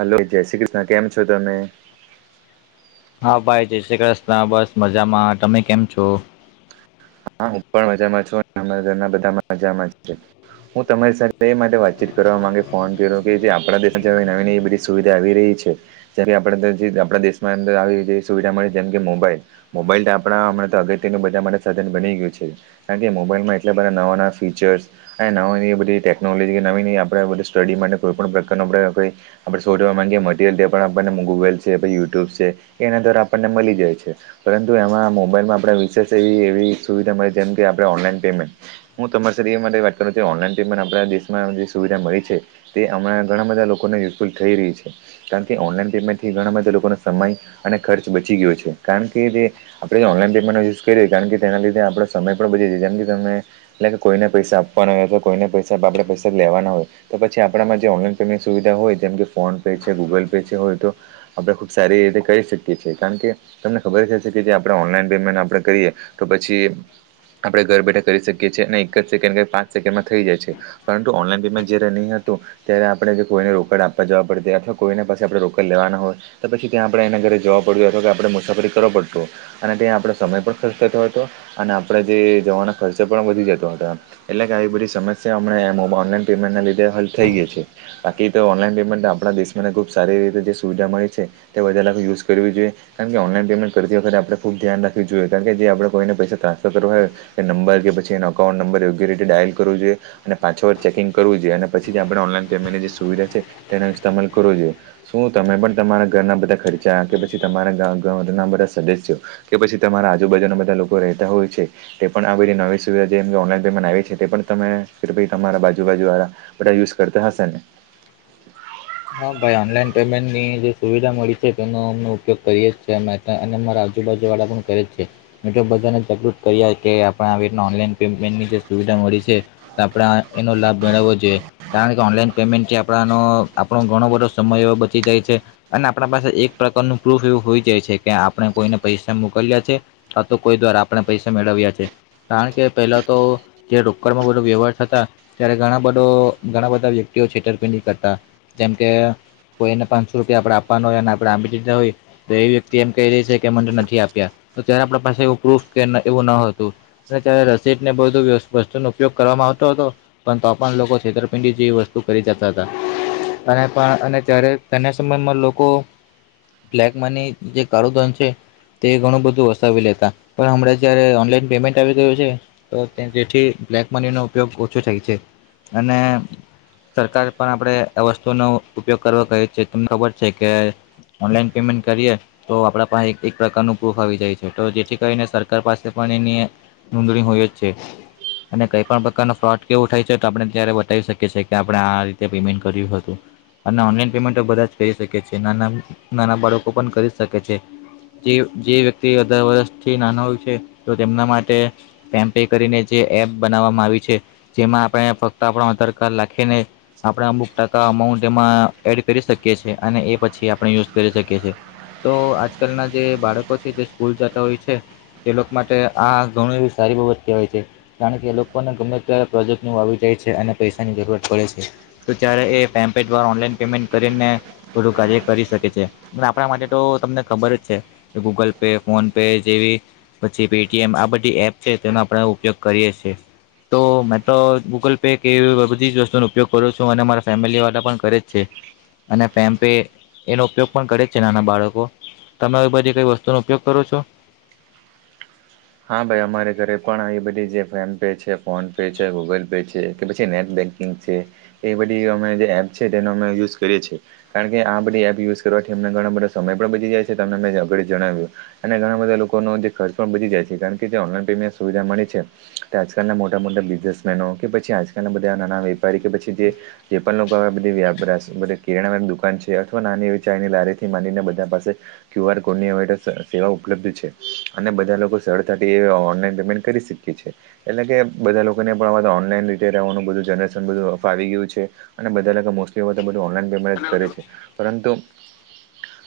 Hello જય શ્રી કૃષ્ણ કેમ છો તમે? હા ભાઈ જય શ્રી કૃષ્ણ બસ મજામાં તમે કેમ છો? હા હું પણ મજામાં છું [inaudible] ઘરના બધા મજામાં છે. હું તમારી સાથે એ માટે વાતચીત કરવા માંગે ફોન કર્યો કે જે આપણા દેશ હવે નવી નવી બધી સુવિધા આવી રહી છે જેમ કે આપ આપણા દેશમાં અંદર આવી જે સુવિધા મળે છે જેમ કે મોબાઈલ, મોબાઈલ ત આપણા હમણાં તો અગત્યનું બધા માટે સાધન, બની ગયું છે કારણ કે મોબાઈલમાં એટલા બધા નવા નવા ફીચર્સ, અ નવા એ બધી ટેકનોલોજી કે નવી નવી આપણે બધી સ્ટડી માટે કોઈ પણ પ્રકારનું આપણે કોઈ, આપણે શોધવા માગીએ મરિયલ પણ આપણને ગૂગલ છે પછી યુટ્યુબ છે. એના દ્વારા આપણને મળી જાય છે પરંતુ એમાં મોબાઈલમાં આપણે વિશેષ એવી એવી, સુવિધા મળે જેમ કે આપણે ઓનલાઈન પેમેન્ટ, હું તમારા સાથ એ માટે વાત કરું છું ઓનલાઈન પેમ આપણા દેશમાં જે સુવિધા મળી છે. તે હમણાં ઘણા બધા લોકોને યુઝફુલ થઈ રહી છે. કારણ કે ઓનલાઈન પેમેન્ટથી ઘણા બધા લોકોનો સમય અને ખર્ચ બચી ગયો છે કારણ કે જે આપણે ઓનલાઈન પેમેન્ટ નો યુઝ કરી કારણ કે તેના લીધે આપો સમય પણ બ વધી જાય છે જેમ કે તમે, એટલે કે કોઈને પૈસા આપવાના હોય અથવા કોઈને પૈસા આપડે પૈસા જ લેવાના હોય. તો પછી આપણામાં જે ઓનલાઈન પેમેન્ટ સુવિધા હોય જેમ કે ફોન પે છે ગુગલ પે છે હોય તો, આપડે ખૂબ સારી રીતે કરી શકીએ છીએ કારણ કે તમને ખબર જશે કે જે આપણે ઓનલાઈન પેમેન્ટ આપણે કરીએ તો પછી આપણે ઘર બેઠા કરી શકીએ છીએ અને એક જ સેકન્ડ કે પાંચ સેકન્ડમાં થઈ જાય છે. પરંતુ ઓનલાઈન પેમેન્ટ જે રેડી નહીં હતું. ત્યારે આપણે જો કોઈને રોકડ આપવા જવા પડતી અથવા કોઈના પાસે આપણે રોકડ લેવાના હોય, તો પછી ત્યાં આપણે એના ઘરે જવા પડ્યું અથવા કે આપણે મુસાફરી કરવા પડતૂ હો અને ત્યાં આપડો સમય પણ ખર્ચ થતો, અને આપણેે જે જવાનો ખર્ચા પણ વધી જતો હતો. એટલે કે આવી બધી સમસ્યામ ઓનલાઈન પેમેન્ટના લીધે હલ થઇ ગઈ છે. બાકી તો ઓનલાઈન પેમેન્ટ આપણા દેશ ને ખુબ સારી રીતે જે સુવિધા મળી છે. તે બધારેખ યુઝ કરવી જોઈએ કારણ કે ઓનલાઈન પેમેન્ટ કરતી વખતે આપણે ખુબ ધ્યાન રાખવી જોઈએ કારણ કે જે આપણે કોઈને પૈસા ટ્રાન્સફર કરવા હોય એ નંબર કે પછીનો અકાઉન્ટ નંબર યોગ્ય રીતે ડાયલ કરવો જોઈએ. અને પાછો વાર ચેકિંગ કરવું જોઈએ અને પછી આપણે ઓનલાઈન પેમેન્ટની જે સુવિધા છે તેનો ઇસ્તમાલ કરવો જોઈએ. શું તમે પણ તમારા ઘરના બધા ખર્ચા કે પછી તમારાના બધા સદસ્યો, કે પછી તમારા આજુબાજુના બધા લોકો રહેતા હોય છે. તે પણ આ બધી નવી સુવિધા જેમ ઓનલાઈન પેમેન્ટ આવી છે તે પણ તમે ઈ બી તમારા બાજુબાજુળા યૂઝ કરતા હશે એને. હા ભાઈ ઓનલાઈન પેમેન્ટની જે સુવિધા મળી છે તેનો અમ ઉપયોગ કરીએે જ છે અમાયે, અને મારા આજુબાજુ વાળા પણ કરે જ છે. મિત્ર બધાને જાગૃત કર્યા કે આપણા રીત નુ ઓનલાઇન પેમેન્ટની જે સુવિધા મળી છે, આપણે એનો લાભ મેળવવો જોઈએ કારણ કે ઓનલાઈન પેમેન્ટ છે આપણાનો, આપણો ઘણો બધો સમય એવો બચી જાય છે. અને આપણા પાસે એક પ્રકારનું પ્રૂફ એવું હોઈ જાય છે કે આપણે કોઈને પૈસા મોકલ્યા છે, હા તો કોઈ દ્વારા આપણે પૈસા મેળવ્યા છે. કારણ કે પેલા તો જે રોકડમાં બધો વ્યવહાર થતા, ત્યારે ઘણા બધો ઘણા બધા વ્યક્તિઓ છેતરપિંડી કરતા જેમકે કોઈને પાંસો રૂપિયા આપડે આપવાના હોય, અને આપણે આપી દિધા હોય તો એ વ્યક્તિ એમ કહી રહી છે કે મને નથી આપ્યા, તો ત્યારે આપણા પાસે એવું પ્રૂફ કે એવું ન હતું. ને ત્યારે રસીદને બધું વ્ય વસ્તુ નો ઉપયોગ કરવામાં આવતો હતો પન તો પણ લોકો છેતરપિંડીથી એ વસ્તુ કરી જાતા તા. અને પણ અને ત્યારે તેના સમયમાં લોકો બ્લેક મની જે કાળો ધન છે તે ઘણું બધું વસાવી લેતા, પણ હમણાં જયારે ઓનલાઈન પેમેન્ટ આવી ગયું છે તો તેથી બ્લેક મનીનો ઉપયોગ ઓછો થાય છે. અને સરકાર પણ આપણે આ વસ્તુનો ઉપયોગ કરા કહે છે. તમને ખબર છે કે ઓનલાઈન પેમેન્ટ કરીએ તો આપડા પાહે એક-એક પ્રકારનું પ્રૂફ આવી જાય છે. તો જેથી કરીને સરકાર પાસે પણ એની એ નોંધણી હોય જ છે. અને કંઈ પણ પ્રકાર નો ફ્રોડ કે એવું થાય છે તો આપણે ત્યારે બતાવી શકીએ છીએ, કે આપણે આ-આ રીતે પેમેન્ટ કર્યું હતું. અને ઓનલાઈન પેમેન્ટો બધા જ કરી જ શકે છે. નાના-નાના બાળકો પણ કરી જ શકે છે. જે-જે વ્યક્તિ અઢાર વર્ષથી નાનો હોય છે તો તેમના માટે પેમ પે કરીને જે એપ બનાવવામાં આવી છે, જેમાં આપણે ફક્ત આપણો આધાર કાર્ડ લાખીને આપણે અમુક ટકા અમાઉન્ટ એમાં એડ કરી શકીએ છીએ, અને એ પછી આપણે યુઝ કરી શકીએ છીએ. તો આજકાલના જે બાળકો છે તે સ્કૂલ જતા હોય છે તે લોકો માટે આ ઘણું એવી સારી બાબત કહેવાય છે. કારણ કે એ લોકોને ગમે ત્યારે પ્રોજેક્ટનું આવી જાય છે અને પૈસાની જરૂરત પડે છે. જ્યારે એ પેમ પે દ્વારા ઓનલાઈન પેમેન્ટ કરીને થોડું કાર્ય કરી શકે છે. અને આપણા માટે તો તમને ખબર જ છે ગૂગલ પે, ફોન પે જેવી પછી પેટીએમ આ બધી એપ છે તેનો આપણેે ઉપયોગ કરીએ છીએ. તો મેં તો ગૂગલ પે કેવી બધી જ વસ્તુનો ઉપયોગ કરું છ છું અને મારા ફેમિલી વાળા પણ કરે જ છે. અને પેમ પે એનો ઉપયોગ પણ કરે જ છે નાના બાળકો. તમે આવી બધી કોઈ વસ્તુ નો ઉપયોગ કરો છો? હા ભાઈ અમારે ઘરે પણ આવી બધી જે ફેન પે છે, ફોન પે છે, ગૂગલ પે છે, કે પછી નેટ બેંક [unintelligible] એ બધી અમે જે એપ છે તેનો અમે યુઝ કરીએ છીએ. કારણ કે આ બધી એપ યુઝ કરવાથી અમને ઘણા બધા સમય પણ બચી જાય છે. તમને મે જે આગળ જણાવ્યું. અને ઘણા બધા લોકોનો જે ખર્ચ પણ બચી જાય છે, કારણ કે તે ઓનલાઈન પેમે સુવિધા મળે છે. તે આજકાલના મોટા-મોટા બિઝનેસમેનો, કે પછી આજકાલના બધા નાના વેપારી કે પછી જે જે પણ લોકો આવી બધી [unintelligible] બધી કિરણા દુકાન છે, અથવા નાની એવી ચાયની લારીથી માંડીને બધા પાસે ક્યુ આર કોડની હવે તો સે સેવા ઉપલબ્ધ છે. અને બધા લોકો સરળતાથી એ ઓનલાઈન પેમેન્ટ કરી શકીએ છે. એટલે કે બધા લોકોને પણ આવા તો ઓનલાઈન રીતે રહેવાનું બધું જનરેશન બધું ફાવી ગયું છે અને બધા લોકો મોસ્ટલી હવે તો બધું ઓનલાઈન પેમેન્ટ જ કરે છે. પરંતુ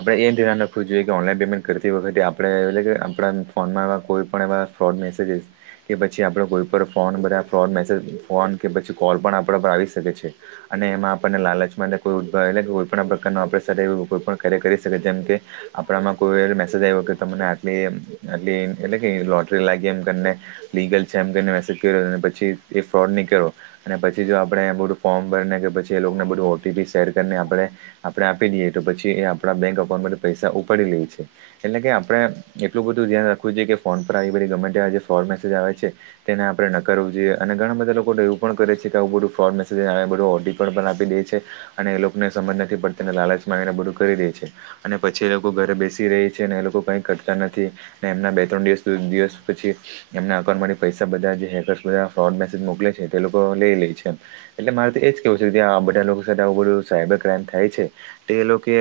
આપણે એ ધ્યાન રાખવું જોઈએ કે ઓનલાઈન પેમેન્ટ કરતી વખતે આપણે એટલે કે આપણાન ફોનમાં કોઈ પણ એવા ફ્રોડ મેસેજિસ કે પછી આપડે કોઈ પણ ફોન બધા ફ્રોડ મેસેજ ફોન કે પછી કોલ પણ આપણા પર આવી શકે છે. અને એમાં આપણને લાલચ માટે કોઈ [unintelligible] એટલે કે કોઈ પણ પ્રકારનું આપણે સરી એવું કોઈ પણ કાર્ય કરી શકીએ જેમ કે આપણામાં કોઈ એવો મેસેજ આવ્યો કે તમને આટલી-આટલી એટલે કે લોટરી લાગી એમ કરીને લીગલ છે એમ કરીને મેસેજ કર્યો, ને પછી એ ફ્રોડ નહીં નીકળયો અને પછી જો આપણેે બધું ફોર્મ ભર ને કે પછી એ લોકોને બધું ઓટીપી શેર કરીને આપણે આપણે આપી દઈએ તો પછી એ આપણા બેંક અકાઉન્ટમાંથી પૈસા ઉપાડી લે છે. એટલે કે આપણે એટલું બધું ધ્યાન રાખવું જોઈએ કે ફોન પર આવી બધી ગમ્મે ટે આજ ફોર મેસેજ આવે છે તેને આપણે ન કરવું જોઈએ અને ઘણા બધા લોકોને એવું પણ કરે છે કે આવું બધું ફ્રોડ મેસેજ [unintelligible] બધું ઓટી પણ પણ આપી દે છે. અને એ લોકોને સમજ નથી પડતીને લાલચમા આવીને બધું કરી દે છે. અને પછી એ લોકો ઘરે બેસી રહી છે અને એ લોકો કઈ કરતા નથી. અને એમના બે ત્રણ દિવસ દિવસ પછી એમના અકાઉન્ટમાંથી પૈસા બધા જે હેકર્સ બધા ફ્રોડ મેસેજ મોકલે છે તે લોકો લઈ લે છેમ. એટલે મારે તો એ જ કેવું છે કે આ બધા લોકો સાથે આવું બધું સાયબર ક્રાઈમ થાય છે તે લોકોએ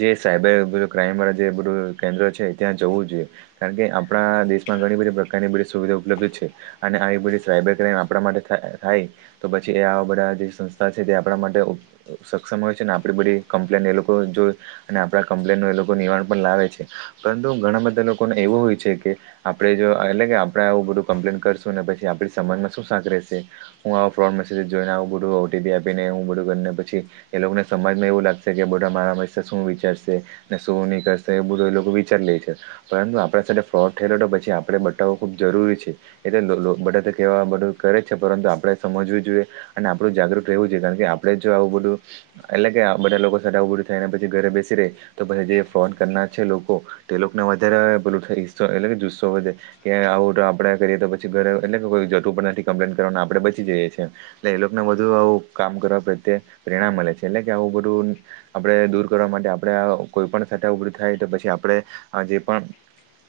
જે સાયબર ક્રાઈમ વાળા જે બધું કેન્દ્ર છે ત્યાં જવું જોએ કારણ કે આપણા દેશમાં ઘણી બધી પ્રકારની બધી સુવિધા ઉપલબ્ધ છે. અને આવી બધી સાયબર ક્રાઈમ આપણા માટે થા થાય તો પછી એ આવા બધા જે સંસ્થા છે તે આપણા માટે ઉપ સક્ષમ હોય છે ને આપડી બધી કમ્પ્લેન એ લોકો જો અને આપણા કમ્પ્લેનનું એ લોકો નિવારણ પણ લાવે છે પરંતુ ઘણા બધા લોકોને એવું હોય છે કે આપડે જો એટલે કે આપડે આવું બધું કમ્પ્લેન કરશું ને પછી આપડી સમજમાં શું શાક રહેેશે. હું આ ફ્રોડ મેસેજ જોઈને આવું બધું ઓટીપી આપીને હું બધું ગન ને પછી એ લોકોને સમજમાં એવું લાગશે કે બઢા મારા મ શું વિચારશે. ને શું નઈ કરશે એ બધું એ લોકો વિચાર લે છે. પરંતુ આપણા સાથે ફ્રોડ થયેલો તો પછી આપણે બતાવવું ખૂબ જરૂરી છે. એટલે લોલો બધા તો કેવા બધું કરે છે પરંતુ આપણે સમજવું જોઈએ. અને આપણું જાગૃત રહેવું જોઈએ કારણ કે આપણેે જો આવું બધું એટલે કે આ બધા લોકો સાથે આવું બધું થાય ને પછી ઘરે બેસી રેહ તો પછી જે ફ્રોડ કરનાર છે લોકો તે લોકને વધારે પેલું થ હિસ્સો એટલે જુસ્સો વધે. કે આવું તો આપડે કરીએ તો પછી ઘરે એટલે કે કોઈ જટું પણ નથી કમ્પ્લેન કરવાનું આપડે બચી જઈએ છીએ. એટલે એ લોકોને બધુ આવું કામ કરવા પ્રત્યે પ્રેરણા મળે છે એટલે કે આવું બધું આપણે દૂર કરવા માટે આપણે કોઈ પણ સતાા ઉપરી થાય તો પછી આપણે આ જે પણ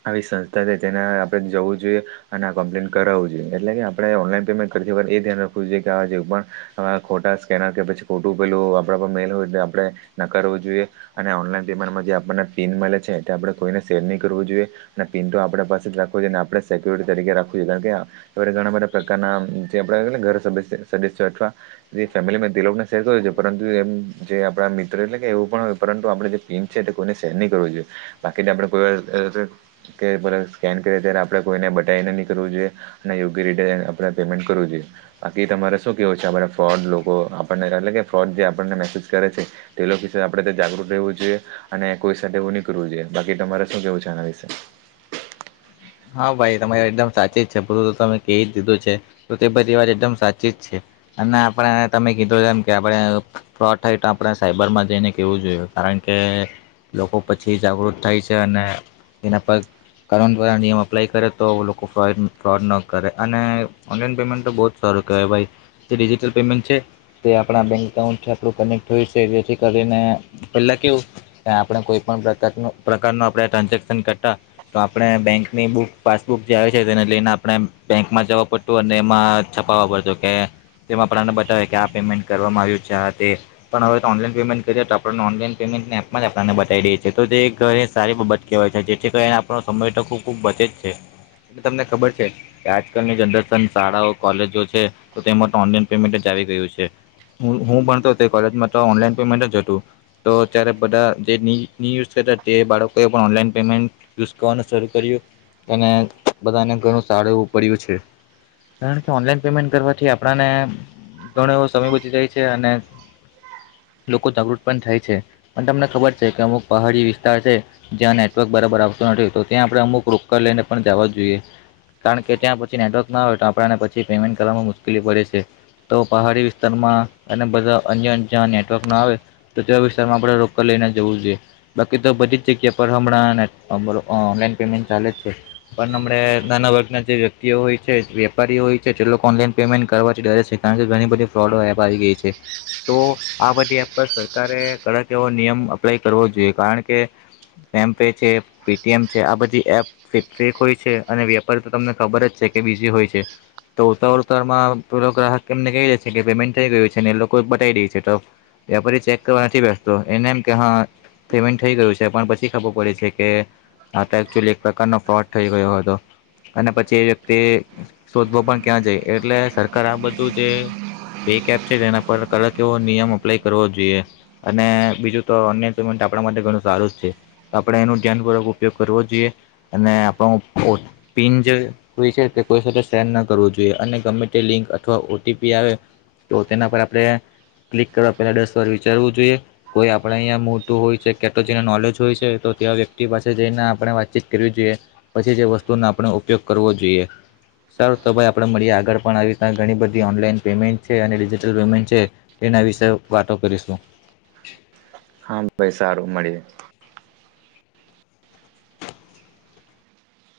આવી સંસ્થા છે તેના આપણે જવું જોઈએ. અને આ કમ્પ્લેન કરાવવું જોઈએ એટલે કે આપણે ઓનલાઈન પેમેન્ટ કરતી વખર એ ધ્યાન રાખવું જોઈએ કે આવા જે પણ આવા ખોટા સ્કેનર કે પછી ખોટું પેલું આપડા પર મેલ હોય એટલે આપણે ન કરવું જોઈએ. અને ઓનલાઈન પેમેન્ટમાં જે આપણને પીન મળે છે તે આપણે કોઈને સેર નહીં કરવું જોઈએ અને પિન તો આપણા પાસે જ રાખવો જોઈએ અને આપણે સેક્યુરિટી તરીકે રાખવું જોઈએ કારણ કે ત્યારે ઘણા બધા પ્રકારના જે આપડા [unintelligible] ઘર સદસ્ય સદસ્યો અથવા જે ફેમિલી મે તે લોકોને શેર કરો છે પરંતુ એમ જે આપણા મિત્ર એટલે કે એવું પણ હોય પરંતુ આપણેે જે મ છે કોઈને સેર નહી કરવું જોઈએ બાકીને આપડે કોઈ વાર કે બર સ્કેન કરીએ ત્યારે આપણે કોઈને બટાઈને નહીં કરવું જોઈએ. ને યોગ્ય રીતે આપણે પેમેન્ટ કરવું જોઈએ. બાકી તમારે શું કેવું છે આ બધા ફ્રોડ લોકો આપણને એટલે કે ફ્રોડ જે આપણને મેસેજ કરે છે તે લોક વિશે આપણે તે જાગૃત રહેવું જોઈએ અને કોઈ સાથે એવું નીકળવું જોઈએ બાકી તમારે શું કેવું છે એના વિશે. હા ભાઈ તમારે એકદમ સાચી જ છે બધું તો તમે કઈ જ દીધું છે. તો તે બઢી વાત એકદમ સાચી જ છે. અને આપણે તમે કીધું એમ કે આપણે ફ્રોડ થઈ તો આપણે સાયબરમાં જઈને કેવું જોયએ. કારણ કે લોકો પછી જાગૃત થાય છે અને એના પર કર ખરા નિયમ અપ્લાય કરે તો લોકો ફ્રો ફ્રોડ ન કરે અને ઓનલાઈન પેમેન્ટ તો બહુ જ સારું કહેવાય ભાઈ. જે ડિજિટલ પેમેન્ટ છે તે આપણા બેંક એકાઉન્ટ છે આપડુ કનેક્ટ હોય છે જેથી કરીને પેલા કેવું ત્યા આપડે કોઈપણ પ્રકારનું પ્રકારનું આપડે ટ્રાન્ઝેક્શન કરતા તો આપણે બેંકની બુક પાસબુક જે આવે છે તેને લઈને આપણે બેંકમાં જવા પડતું અને એમાં છપાવવા પડતુ કે તેમાં આપડાને બતાવે કે આ પેમેન્ટ કરવામાં આવ્યું છે આ તે પણ હવે તો ઓનલાઈન પેમેન્ટ કરીએ તો આપણને ઓનલાઈન પેમેન્ટની એપ પણ આપડાને બતાવી દેય છે તો તે ઘરે સારી બાબત કેહવાય છે જેથી કરીને આપણો સમય તો ખૂબ ખૂબ બચે જ છે તે તમને ખબર છે આજકાલની જનરેશન શાળાઓ કોલેજો છે તો તે મા તો ઓનલાઈન પેમેન્ટ જ ચાલી રહયુ છે હું હું ભણતો તે કોલેજમાં તો ઓનલાઈન પેમેન્ટ જ હતું તો અતયારે બધા જે ની ની યુઝ થતા તે બાળકોએ પણ ઓનલાઈન પેમેન્ટ યુઝ કવાનુ શરૂ કર્યુ અને બધાને ઘણું સારું એવું પડ્યું છે કારણ કે ઓનલાઈન પેમેન્ટ કરવાથી આપણાને ઘણો એવો સમય બચી જાય છે અને લોકો જાગૃત પણ થાય છે પણ તમને ખબર છે કે અમુક પહાડી વિસ્તાર છે જ્યાં નેટવર્ક બરાબર આવતું નથી તો ત્યાં આપણે અમુક રોકડ લેઈ ને પણ જાવા જ જોઈએ કાણ કે ત્યાં પછી નેટવર્ક ના હોય તો આપણાને પછી પેમેન્ટ કરવામાં મુ્શ્કેલી પડે છે તો પહાડી વિસ્તારમાં અને બધા અન્ય જ્યાં નેટવર્ક ન આવે તો તેવા વિસ્તારમાં આપણે રોકડ લેઈને જવું જોઈએ બાકી તો બધી જ જગ્યા પર હમણાં ને બોલો ઓ ઓનલાઈન પેમેન્ટ ચાલે જ છે પણ હમણે નાના વર્ગના જે વ્યક્તિઓ હોય છે વેપારીઓ હોય છે તે લોકો ઓનલાઈન પેમેન્ટ કરવાથી ડરે છે કારણ કે ઘણી બધી ફ્રોડો એપ આવી ગેઈ છે તો આ બધી એપ પર સરકારે કડક એવો નિયમ અપ્લાય કરવો જોઈએ કારણ કે ફેમ પે છે પે ટી એમ છે આ બધી એપ એ ફેક હોય છે અને વેપારી તો તમને ખબર જ છે કે બીજી હોય છે તો ઉતાવર ઉતાવરમાં પેલો ગ્રાહક એમને કેઈ દે છે કે પેમેન્ટ થેઈ ગયું છે ને એ લોકો બતાવી દેય છે તો વ્યાપારી ચેક કરવા નથી બેસતો એને એમ કે હં પેમેન્ટ થેઈ ગયું છે પણ પછી ખબર પડે છે કે આ તો એકચુલી પ્રકારનો ફ્રોડ થઈ ગયો હતો અને પછી એ વ્યક્તિ શોધવો પણ ક્યાં જાય એટલે સરકાર આ બધું જે પે કેપ છે એના પર કડક એવો નિયમ અપ્લાય કરવો જોઈએ અને બીજું તો અન્ય પેમેન્ટ આપણા માટે ઘણું સારું જ છે તો આપણે એનું ધ્યાનપૂર્વક ઉપયોગ કરવો જોઈએ અને આપણો ઓ પિન જે હોય છે તે કોઈ સાથે સેર ન કરવું જોઈએ અને ગમે તે લિંક અથવા ઓ ટી પી આવે તો તેના પર આપણે ક્લિક કરવા પેલા દસ વાર વિચારવું જોઈએ કોઈ આપણે અઈયા મોટું હોય છે કે તો જેને નોલેજ હોય છે તો તેવા વ્યક્તિ પાસે જઈને આપણે વાતચીત કરવી જોઈએ પછી જે વસ્તુનો આપણે ઉપયોગ કરવો જોઈએ સારુ તો ભાઈ આપણે મળીએ આગળ પણ આવી રીતના ઘણી બધી ઓનલાઈન પેમેન્ટ છે અને ડિજિટલ પેમેન્ટ છે એના વિશે વાટો કરીશું હાં ભાઈ સારું મળીએ